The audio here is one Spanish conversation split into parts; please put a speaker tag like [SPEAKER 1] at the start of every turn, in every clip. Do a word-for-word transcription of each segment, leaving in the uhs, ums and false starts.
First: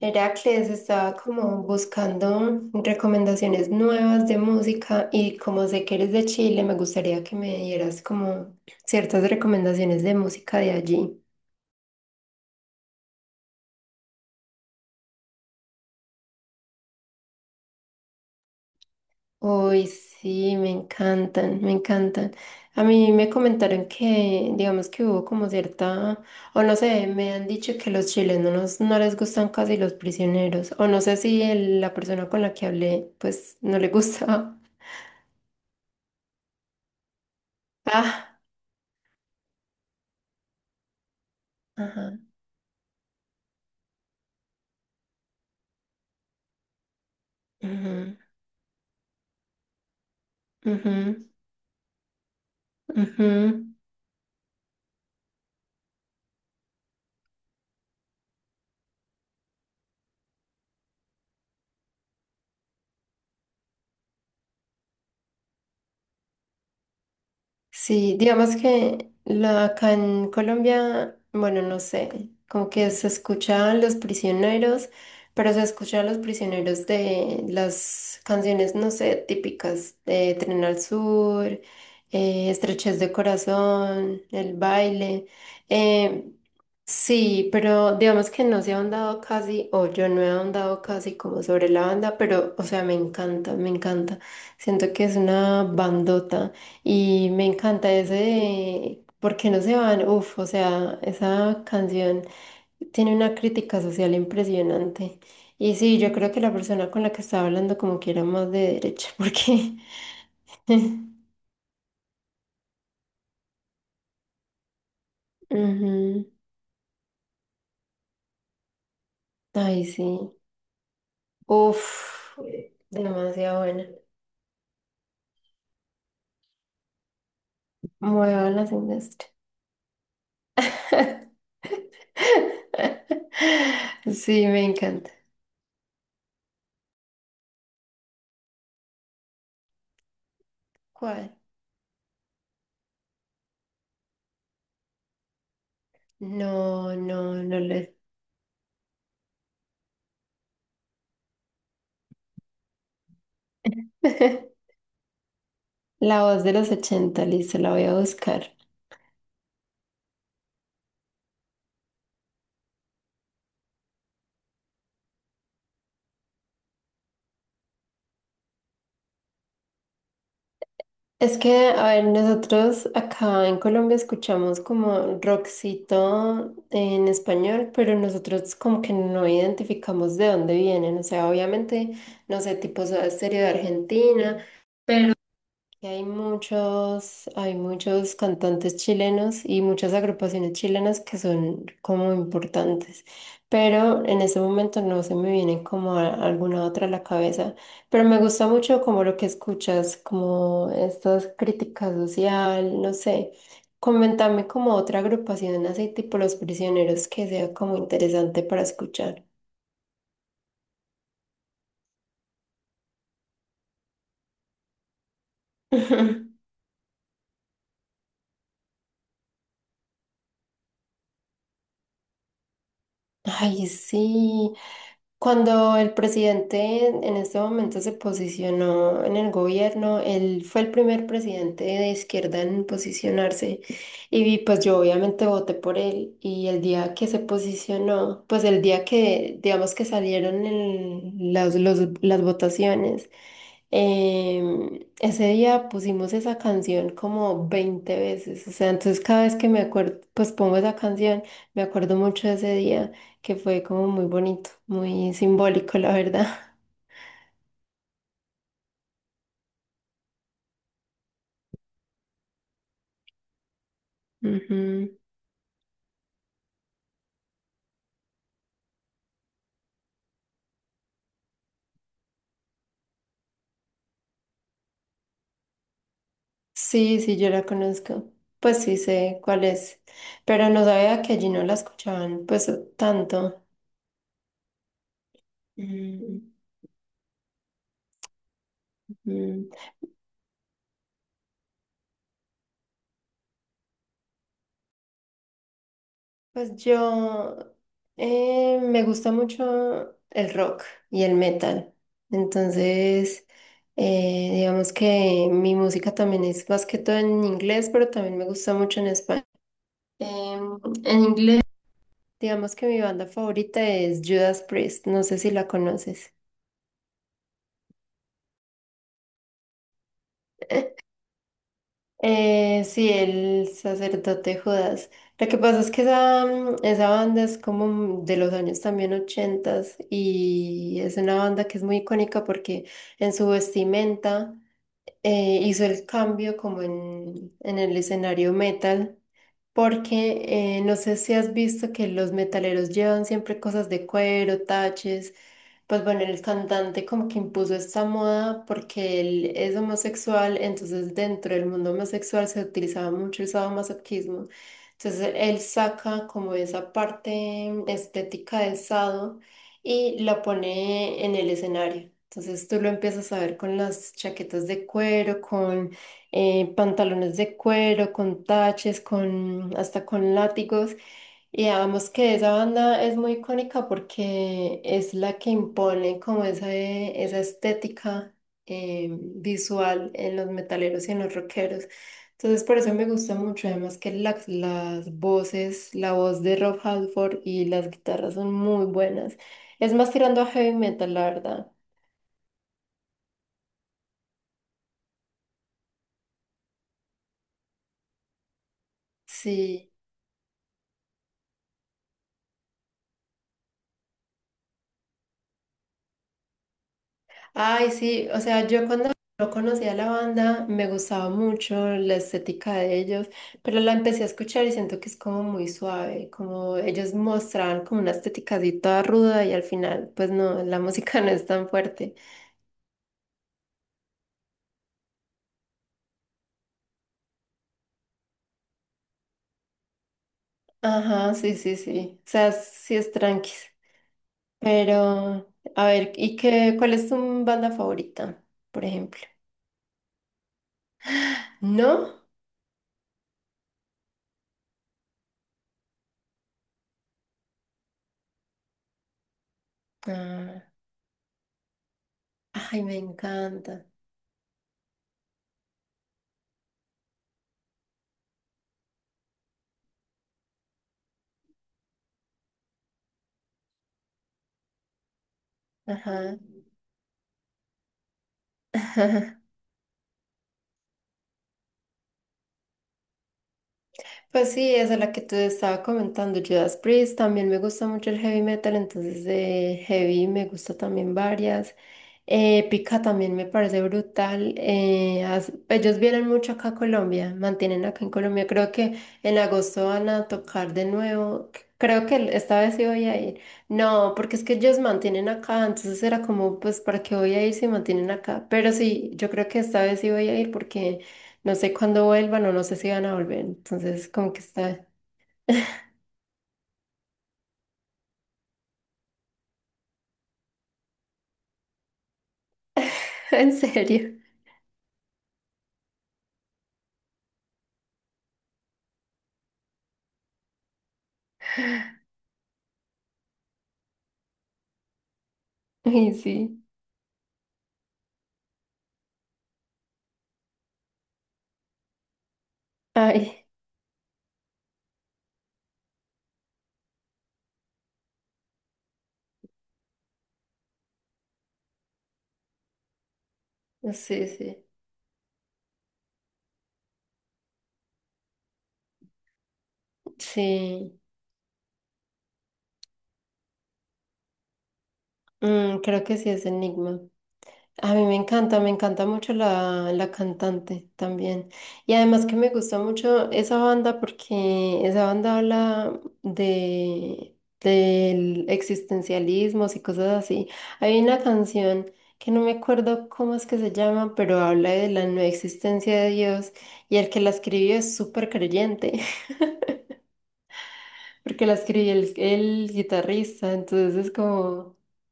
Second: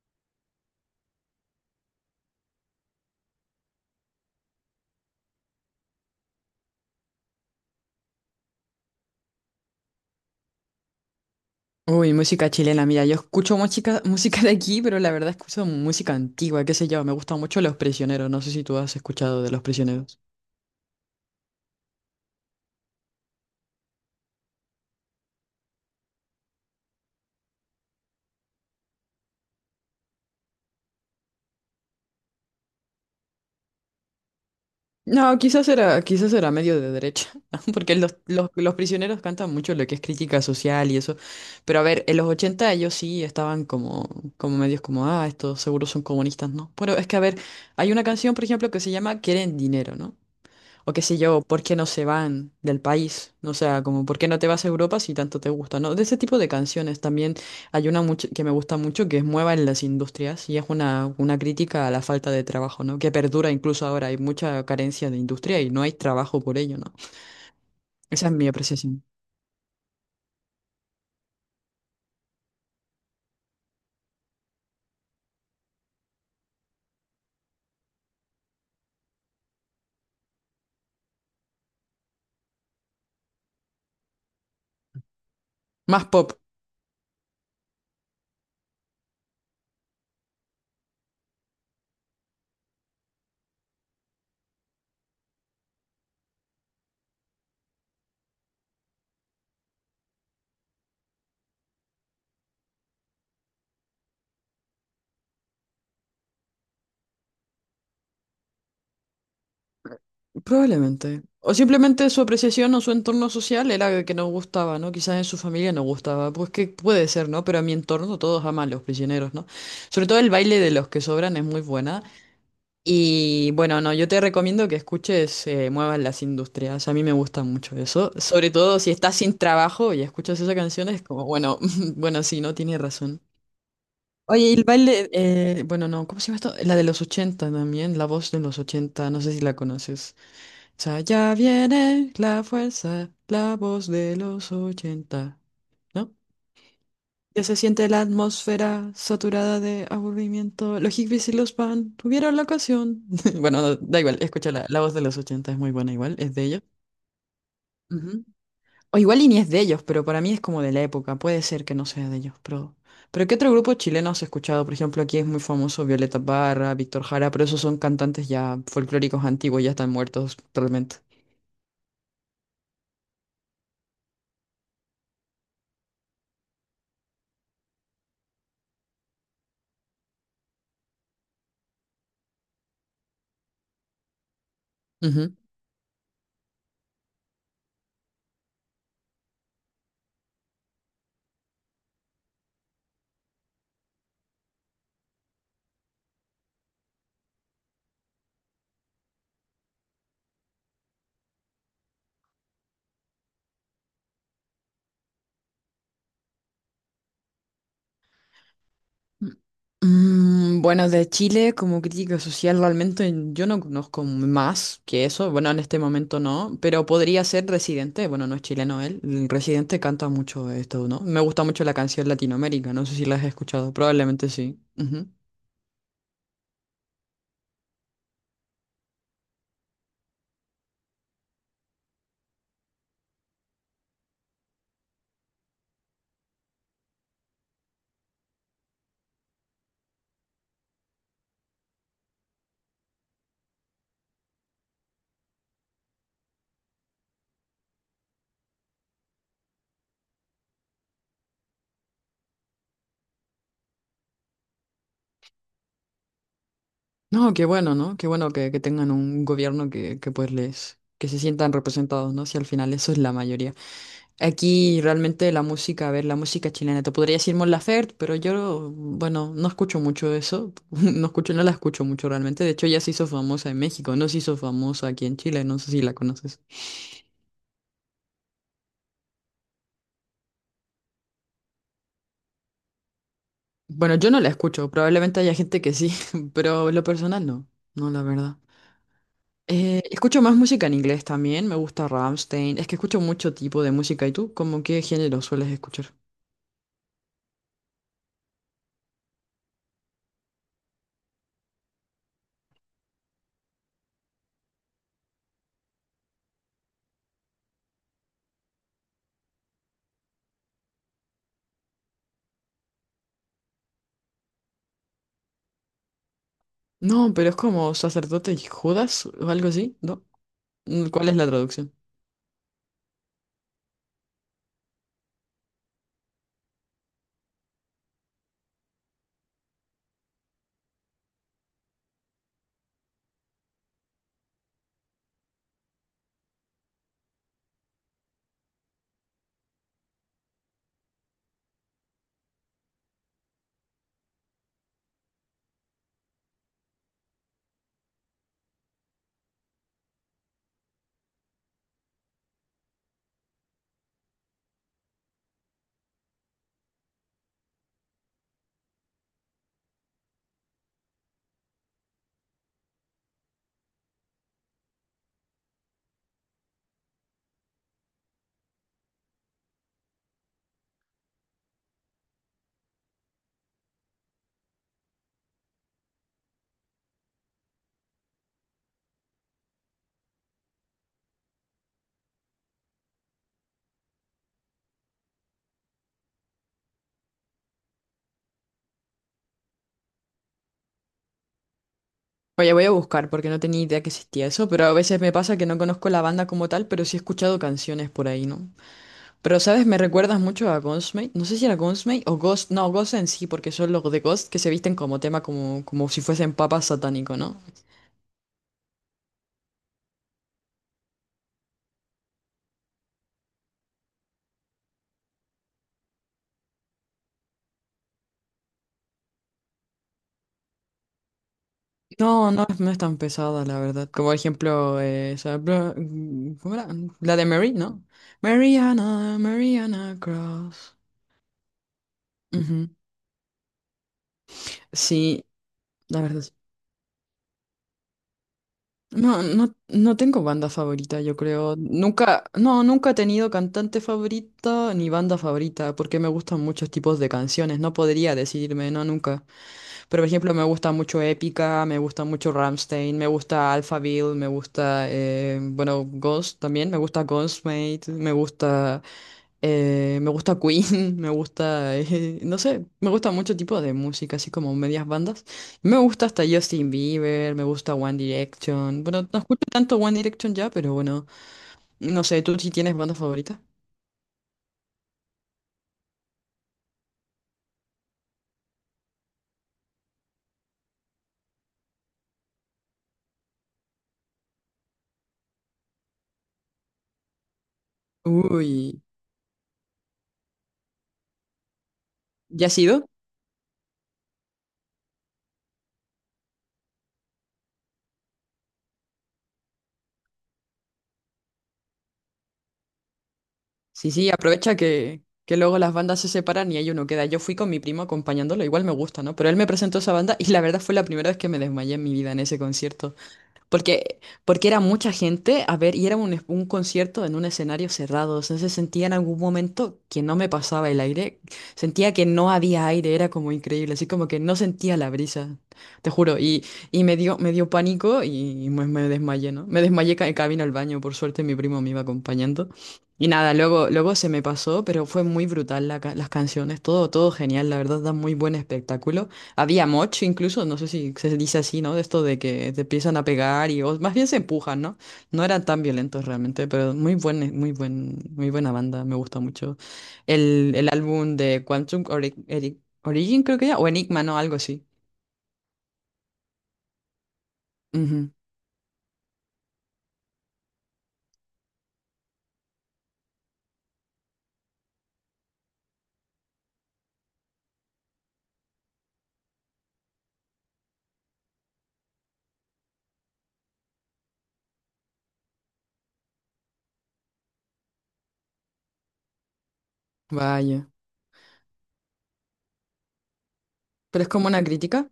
[SPEAKER 1] Heracles estaba como buscando recomendaciones nuevas de música y como sé que eres de Chile, me gustaría que me dieras como ciertas recomendaciones de música de allí.
[SPEAKER 2] Uy, música chilena, mira, yo escucho música, música de aquí, pero la verdad escucho música antigua, qué sé yo, me gustan mucho Los Prisioneros, no sé si tú has escuchado de Los
[SPEAKER 1] Uy,
[SPEAKER 2] Prisioneros.
[SPEAKER 1] sí, me encantan, me encantan. A mí me comentaron que, digamos que hubo como cierta, o no sé, me han dicho que los chilenos no les gustan casi los prisioneros, o no sé si el- la persona con la que hablé, pues no le gustaba.
[SPEAKER 2] No, quizás era, quizás era medio de derecha, porque los,
[SPEAKER 1] Ah,
[SPEAKER 2] los, los prisioneros cantan mucho lo que es crítica social y eso, pero a ver, en
[SPEAKER 1] ajá.
[SPEAKER 2] los ochenta ellos sí estaban como, como medios como, ah, estos seguros son comunistas, ¿no? Pero es que, a ver, hay una
[SPEAKER 1] Ujú,
[SPEAKER 2] canción, por ejemplo, que se llama Quieren Dinero, ¿no? O qué sé
[SPEAKER 1] ujú.
[SPEAKER 2] yo, ¿por qué no se van del
[SPEAKER 1] Ujú.
[SPEAKER 2] país? O sea, como ¿por qué no te vas a Europa si tanto te gusta? ¿No? De ese tipo de canciones también hay una mucho, que me gusta mucho que es Mueva en las industrias y es una, una crítica a la falta de trabajo, ¿no? Que perdura incluso ahora, hay mucha carencia de industria y no hay trabajo por ello, ¿no?
[SPEAKER 1] Sí,
[SPEAKER 2] Esa es mi
[SPEAKER 1] digamos
[SPEAKER 2] apreciación.
[SPEAKER 1] que la, acá en Colombia, bueno, no sé, como que se escucha a los prisioneros, pero se escucha a los prisioneros de las canciones, no sé, típicas de Tren al Sur, eh, Estrechez de Corazón, El Baile.
[SPEAKER 2] Más
[SPEAKER 1] eh,
[SPEAKER 2] pop.
[SPEAKER 1] sí, pero digamos que no se ha ahondado casi, o yo no he ahondado casi como sobre la banda, pero, o sea, me encanta, me encanta. Siento que es una bandota. Y me encanta ese de ¿Por qué no se van? Uf, o sea, esa canción tiene una crítica social impresionante. Y sí, yo creo que la persona con la que estaba hablando como que era más de derecha, porque...
[SPEAKER 2] Probablemente. O simplemente su apreciación o su entorno social era que no gustaba, ¿no? Quizás en su familia no
[SPEAKER 1] Ujú.
[SPEAKER 2] gustaba. Pues que puede ser, ¿no? Pero en mi entorno todos aman los prisioneros, ¿no?
[SPEAKER 1] Ay,
[SPEAKER 2] Sobre todo el
[SPEAKER 1] sí.
[SPEAKER 2] baile de los que sobran es muy buena.
[SPEAKER 1] Uf,
[SPEAKER 2] Y
[SPEAKER 1] demasiado
[SPEAKER 2] bueno,
[SPEAKER 1] buena.
[SPEAKER 2] no, yo te recomiendo que escuches eh, Muevan las Industrias. A mí me gusta mucho eso. Sobre
[SPEAKER 1] Muevan las
[SPEAKER 2] todo si estás
[SPEAKER 1] industrias.
[SPEAKER 2] sin trabajo y escuchas esa canción, es como, bueno, bueno, sí, no tiene razón.
[SPEAKER 1] Sí,
[SPEAKER 2] Oye, y
[SPEAKER 1] me
[SPEAKER 2] el baile,
[SPEAKER 1] encanta.
[SPEAKER 2] eh, bueno, no, ¿cómo se llama esto? La de los ochenta también, la voz de los ochenta no sé si la conoces. Sa- Ya
[SPEAKER 1] ¿Cuál?
[SPEAKER 2] viene la fuerza, la voz de los ochenta. ¿No?
[SPEAKER 1] No, no,
[SPEAKER 2] Ya se
[SPEAKER 1] no
[SPEAKER 2] siente
[SPEAKER 1] le...
[SPEAKER 2] la atmósfera saturada de aburrimiento. Los hippies y los pan tuvieron la ocasión. Bueno, da da igual, escucha la, la voz de los ochenta es muy buena igual,
[SPEAKER 1] La
[SPEAKER 2] es
[SPEAKER 1] voz
[SPEAKER 2] de
[SPEAKER 1] de
[SPEAKER 2] ellos.
[SPEAKER 1] los ochenta listo, la voy a
[SPEAKER 2] Ujú.
[SPEAKER 1] buscar.
[SPEAKER 2] O igual y ni es de ellos, pero para mí es como de la época, puede ser que no sea de ellos, pero... Pero ¿qué otro grupo chileno has escuchado? Por ejemplo, aquí es muy famoso Violeta Parra, Víctor Jara, pero esos son cantantes ya folclóricos antiguos, ya están muertos totalmente.
[SPEAKER 1] Es que, a ver, nosotros acá en Colombia escuchamos como rockcito en español, pero nosotros como que no identificamos de dónde vienen. O sea, obviamente, no sé, tipo Soda Stereo de Argentina, pero que hay muchos, hay muchos cantantes chilenos y muchas agrupaciones chilenas que son como importantes, pero en ese momento no se me viene como a- alguna otra a la cabeza, pero me gusta mucho como lo que escuchas, como estas críticas social, no sé. Coméntame como otra agrupación así tipo Los Prisioneros que sea como interesante para escuchar.
[SPEAKER 2] Mm, bueno, de Chile como crítica social realmente yo no conozco más que eso, bueno, en este momento no, pero podría ser Residente, bueno, no es chileno él, el Residente canta mucho esto, ¿no? Me gusta mucho la canción Latinoamérica, no sé si la has
[SPEAKER 1] Ay,
[SPEAKER 2] escuchado, probablemente
[SPEAKER 1] sí.
[SPEAKER 2] sí.
[SPEAKER 1] Cuando el presidente en en este momento se posicionó en el gobierno, él fue el primer presidente de izquierda en posicionarse y vi- pues yo obviamente voté por él y el día que se posicionó, pues el día que digamos que salieron el- las, los- las votaciones, em, ese día pusimos esa canción como veinte veces, o sea, entonces cada vez que me acuerdo, pues pongo esa canción, me acuerdo mucho de ese día que fue como muy bonito, muy simbólico, la verdad.
[SPEAKER 2] No, qué bueno, ¿no? Qué bueno que, que tengan un gobierno que, que pues les, que se sientan representados, ¿no? Si al final eso es la mayoría. Aquí
[SPEAKER 1] Ujú.
[SPEAKER 2] realmente la música, a ver, la música chilena, te podría decir Mon Laferte, pero yo, bueno, no escucho mucho eso, no escucho, no la escucho mucho realmente, de hecho ya se hizo famosa en México, no se hizo famosa aquí en Chile, no sé si la conoces.
[SPEAKER 1] Sí, sí, yo la conozco. Pues sí sé cuál es, pero no sabía que allí no la escuchaban, pues tanto.
[SPEAKER 2] Bueno, yo no la escucho, probablemente haya gente que sí,
[SPEAKER 1] Mm,
[SPEAKER 2] pero en lo personal no, no, la verdad.
[SPEAKER 1] mm.
[SPEAKER 2] Eh, escucho más música en inglés también, me gusta Rammstein. Es que escucho mucho tipo de música. ¿Y tú, cómo qué género sueles escuchar?
[SPEAKER 1] Pues yo eh, me gusta mucho el rock y el metal. Entonces, eh, digamos que mi música también es más que todo en inglés, pero también me gusta mucho en español. Em, en inglés. Digamos que mi banda favorita es Judas Priest, no sé si la conoces.
[SPEAKER 2] No, pero es como sacerdote y Judas o algo así, ¿no? Mm, ¿cuál es la traducción?
[SPEAKER 1] Eh, sí, el sacerdote Judas. Lo que pasa es que esa, mm, esa banda es como de los años también ochentas y es una banda que es muy icónica porque en su vestimenta eh, hizo el cambio como en, en el escenario metal. Porque eh, no sé si has visto que los metaleros llevan siempre cosas de cuero, taches. Pues bueno, el cantante como que impuso esta moda porque él es homosexual, entonces dentro del mundo homosexual se utilizaba mucho el sadomasoquismo. Entonces él saca como esa parte estética del sado y la pone en el escenario. Entonces tú lo empiezas a ver con las chaquetas de cuero, con eh, pantalones de cuero, con taches, con, hasta con látigos. Y digamos que esa banda es muy icónica porque es la que impone como esa, eh, esa estética eh, visual en los metaleros y en los rockeros. Entonces por eso me gusta mucho, además que las, las voces, la voz de Rob Halford y las guitarras son muy buenas. Es más tirando a heavy metal, la verdad.
[SPEAKER 2] Oye, voy a buscar porque no tenía idea que existía eso, pero a veces me pasa que no conozco la banda como tal, pero sí he escuchado canciones por ahí, ¿no? Pero, ¿sabes?
[SPEAKER 1] Sí.
[SPEAKER 2] Me recuerdas mucho a Ghostmate. No sé si era Ghostmate o Ghost. No, Ghost en sí, porque son los de Ghost que se visten como tema, como, como si fuesen papas satánico, ¿no?
[SPEAKER 1] Ay, sí, o sea, yo cuando no conocía la banda me gustaba mucho la estética de ellos, pero la empecé a escuchar y siento que es como muy suave, como ellos mostraban como una estética así toda ruda y al final, pues no, la música no es tan fuerte.
[SPEAKER 2] No, no, es- no es tan pesada, la verdad. Como por ejemplo, eh, esa bla- mm, ¿cómo era? La de Mary, ¿no? Mariana, Mariana Cross.
[SPEAKER 1] Ajá, sí, sí, sí, o sea,
[SPEAKER 2] Ujú.
[SPEAKER 1] sí es tranquis,
[SPEAKER 2] Sí,
[SPEAKER 1] pero a ver,
[SPEAKER 2] la
[SPEAKER 1] ¿y
[SPEAKER 2] verdad. Sí.
[SPEAKER 1] qué, cuál es tu banda favorita, por ejemplo?
[SPEAKER 2] No, no, no tengo banda favorita, yo creo.
[SPEAKER 1] ¿No?
[SPEAKER 2] Nunca, no, nunca he tenido cantante favorito ni banda favorita, porque me gustan muchos tipos de canciones. No podría decidirme, no, nunca. Pero, por ejemplo, me
[SPEAKER 1] Ah,
[SPEAKER 2] gusta mucho Épica, me gusta mucho
[SPEAKER 1] ay, me
[SPEAKER 2] Rammstein, me gusta
[SPEAKER 1] encanta.
[SPEAKER 2] Alphaville, me gusta, eh, bueno, Ghost también, me gusta Ghostmate, me gusta, eh, me gusta Queen, me gusta, eh, no sé, me gusta mucho tipo de música, así como medias bandas. Me gusta
[SPEAKER 1] Ajá.
[SPEAKER 2] hasta Justin Bieber, me gusta One Direction. Bueno, no escucho tanto One Direction ya, pero bueno, no sé, ¿tú sí tienes banda favorita?
[SPEAKER 1] Pues sí, esa es la que te estaba comentando, Judas Priest, también me gusta mucho el heavy metal, entonces de heavy me gusta también varias. Eh, Pika también me parece brutal. eh, as- ellos vienen mucho acá a Colombia, mantienen acá en Colombia. Creo que
[SPEAKER 2] Uy,
[SPEAKER 1] en agosto van a tocar de nuevo. c- Creo que esta
[SPEAKER 2] ¿ya
[SPEAKER 1] vez
[SPEAKER 2] has
[SPEAKER 1] sí voy
[SPEAKER 2] ido?
[SPEAKER 1] a ir. No, porque es que ellos mantienen acá, entonces era como, pues, ¿para qué voy a ir si mantienen acá? Pero sí, yo creo que esta vez sí voy a ir porque... No sé cuándo vuelvan o no sé si van a volver. Entonces,
[SPEAKER 2] Sí, sí,
[SPEAKER 1] como que
[SPEAKER 2] aprovecha
[SPEAKER 1] está
[SPEAKER 2] que, que luego las bandas se separan y ahí uno queda. Yo fui con mi primo acompañándolo, igual me gusta, ¿no? Pero él me presentó esa banda y la verdad fue la primera vez que me desmayé en mi vida en ese concierto.
[SPEAKER 1] en serio.
[SPEAKER 2] Porque, porque era mucha gente, a ver, y era un, es- un concierto en un escenario cerrado. Entonces sentía en algún momento que no me pasaba el aire, sentía que no había aire, era como increíble, así como que no sentía la brisa, te
[SPEAKER 1] Y
[SPEAKER 2] juro.
[SPEAKER 1] sí.
[SPEAKER 2] Y, y me dio, me dio pánico y me, me desmayé, ¿no? Me desmayé ca- en camino al baño, por suerte mi primo me iba acompañando. Y
[SPEAKER 1] Ay,
[SPEAKER 2] nada, luego, luego se me pasó, pero fue muy brutal la ca- las canciones, todo, todo genial, la verdad, da muy buen espectáculo. Había moch incluso, no sé si se dice así, ¿no? De esto de que te empiezan a pegar y
[SPEAKER 1] no
[SPEAKER 2] o más
[SPEAKER 1] sé,
[SPEAKER 2] bien se
[SPEAKER 1] sí.
[SPEAKER 2] empujan, ¿no? No eran tan violentos realmente, pero muy buen, muy buen, muy buena banda, me gusta mucho. El, el
[SPEAKER 1] Sí.
[SPEAKER 2] álbum de Quantum Ori- Eri- Origin, creo que era, o Enigma, ¿no? Algo así.
[SPEAKER 1] Mm, creo que sí es Enigma. A mí me
[SPEAKER 2] Ujú.
[SPEAKER 1] encanta, me encanta mucho la, la cantante también. Y además que me gusta mucho esa banda porque esa banda habla de, del existencialismo y cosas así. Hay una canción que no me acuerdo cómo es que se llama, pero habla de la no existencia de Dios y el que la escribió es súper creyente
[SPEAKER 2] Vaya.
[SPEAKER 1] porque la escribió el, el guitarrista, entonces es
[SPEAKER 2] Pero es como una
[SPEAKER 1] como...
[SPEAKER 2] crítica.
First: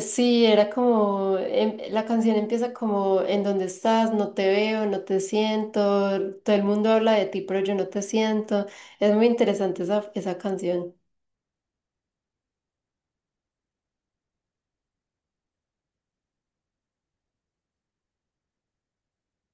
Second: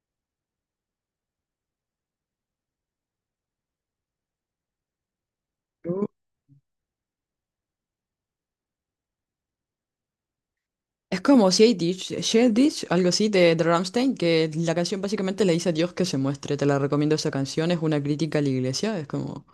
[SPEAKER 1] Sí, era como, em- la canción empieza como, ¿en dónde estás? No te veo, no te siento, todo el mundo habla de ti, pero yo no te siento. Es muy interesante esa, esa canción.
[SPEAKER 2] Es como Shade Ditch, Shade Ditch, algo así de, de Rammstein, que la canción básicamente le dice a Dios que se muestre. Te la recomiendo esa canción, es una crítica a la iglesia, es como,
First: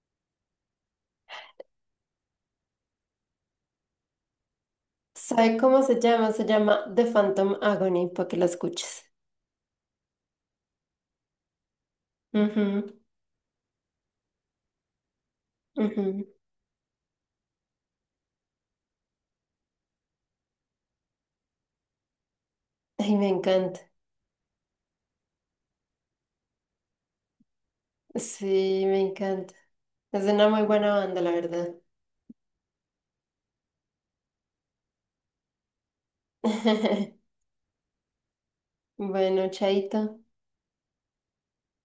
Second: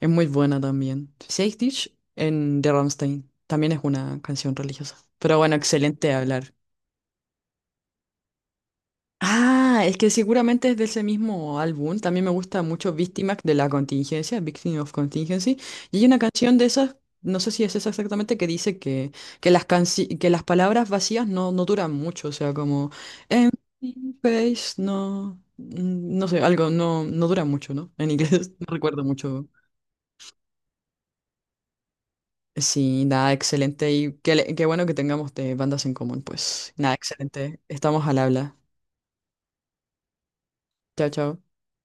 [SPEAKER 2] es muy buena también. Shade Ditch en de Rammstein, también es una canción religiosa. Pero bueno,
[SPEAKER 1] ¿Sabe cómo se
[SPEAKER 2] excelente
[SPEAKER 1] llama? Se
[SPEAKER 2] hablar.
[SPEAKER 1] llama The Phantom Agony, para que la escuches.
[SPEAKER 2] Ah, es que seguramente es de ese mismo álbum. También me gusta mucho
[SPEAKER 1] Ujú,
[SPEAKER 2] Víctimas de la Contingencia, Victim of Contingency. Y hay una
[SPEAKER 1] ujú.
[SPEAKER 2] canción de esas, no sé si es esa exactamente, que dice que, que, las, canci- que las palabras vacías no, no duran mucho. O sea, como
[SPEAKER 1] Ay, me encanta.
[SPEAKER 2] empty space, no, mm, no sé, algo no, no dura mucho, ¿no? En inglés no
[SPEAKER 1] Sí, me
[SPEAKER 2] recuerdo mucho.
[SPEAKER 1] encanta. Es una muy buena banda, la verdad.
[SPEAKER 2] Sí, nada, excelente. Y qué, le- qué bueno que tengamos de bandas en común, pues. Nada, excelente. Estamos al habla.
[SPEAKER 1] Bueno, chaito.
[SPEAKER 2] Chao, chao.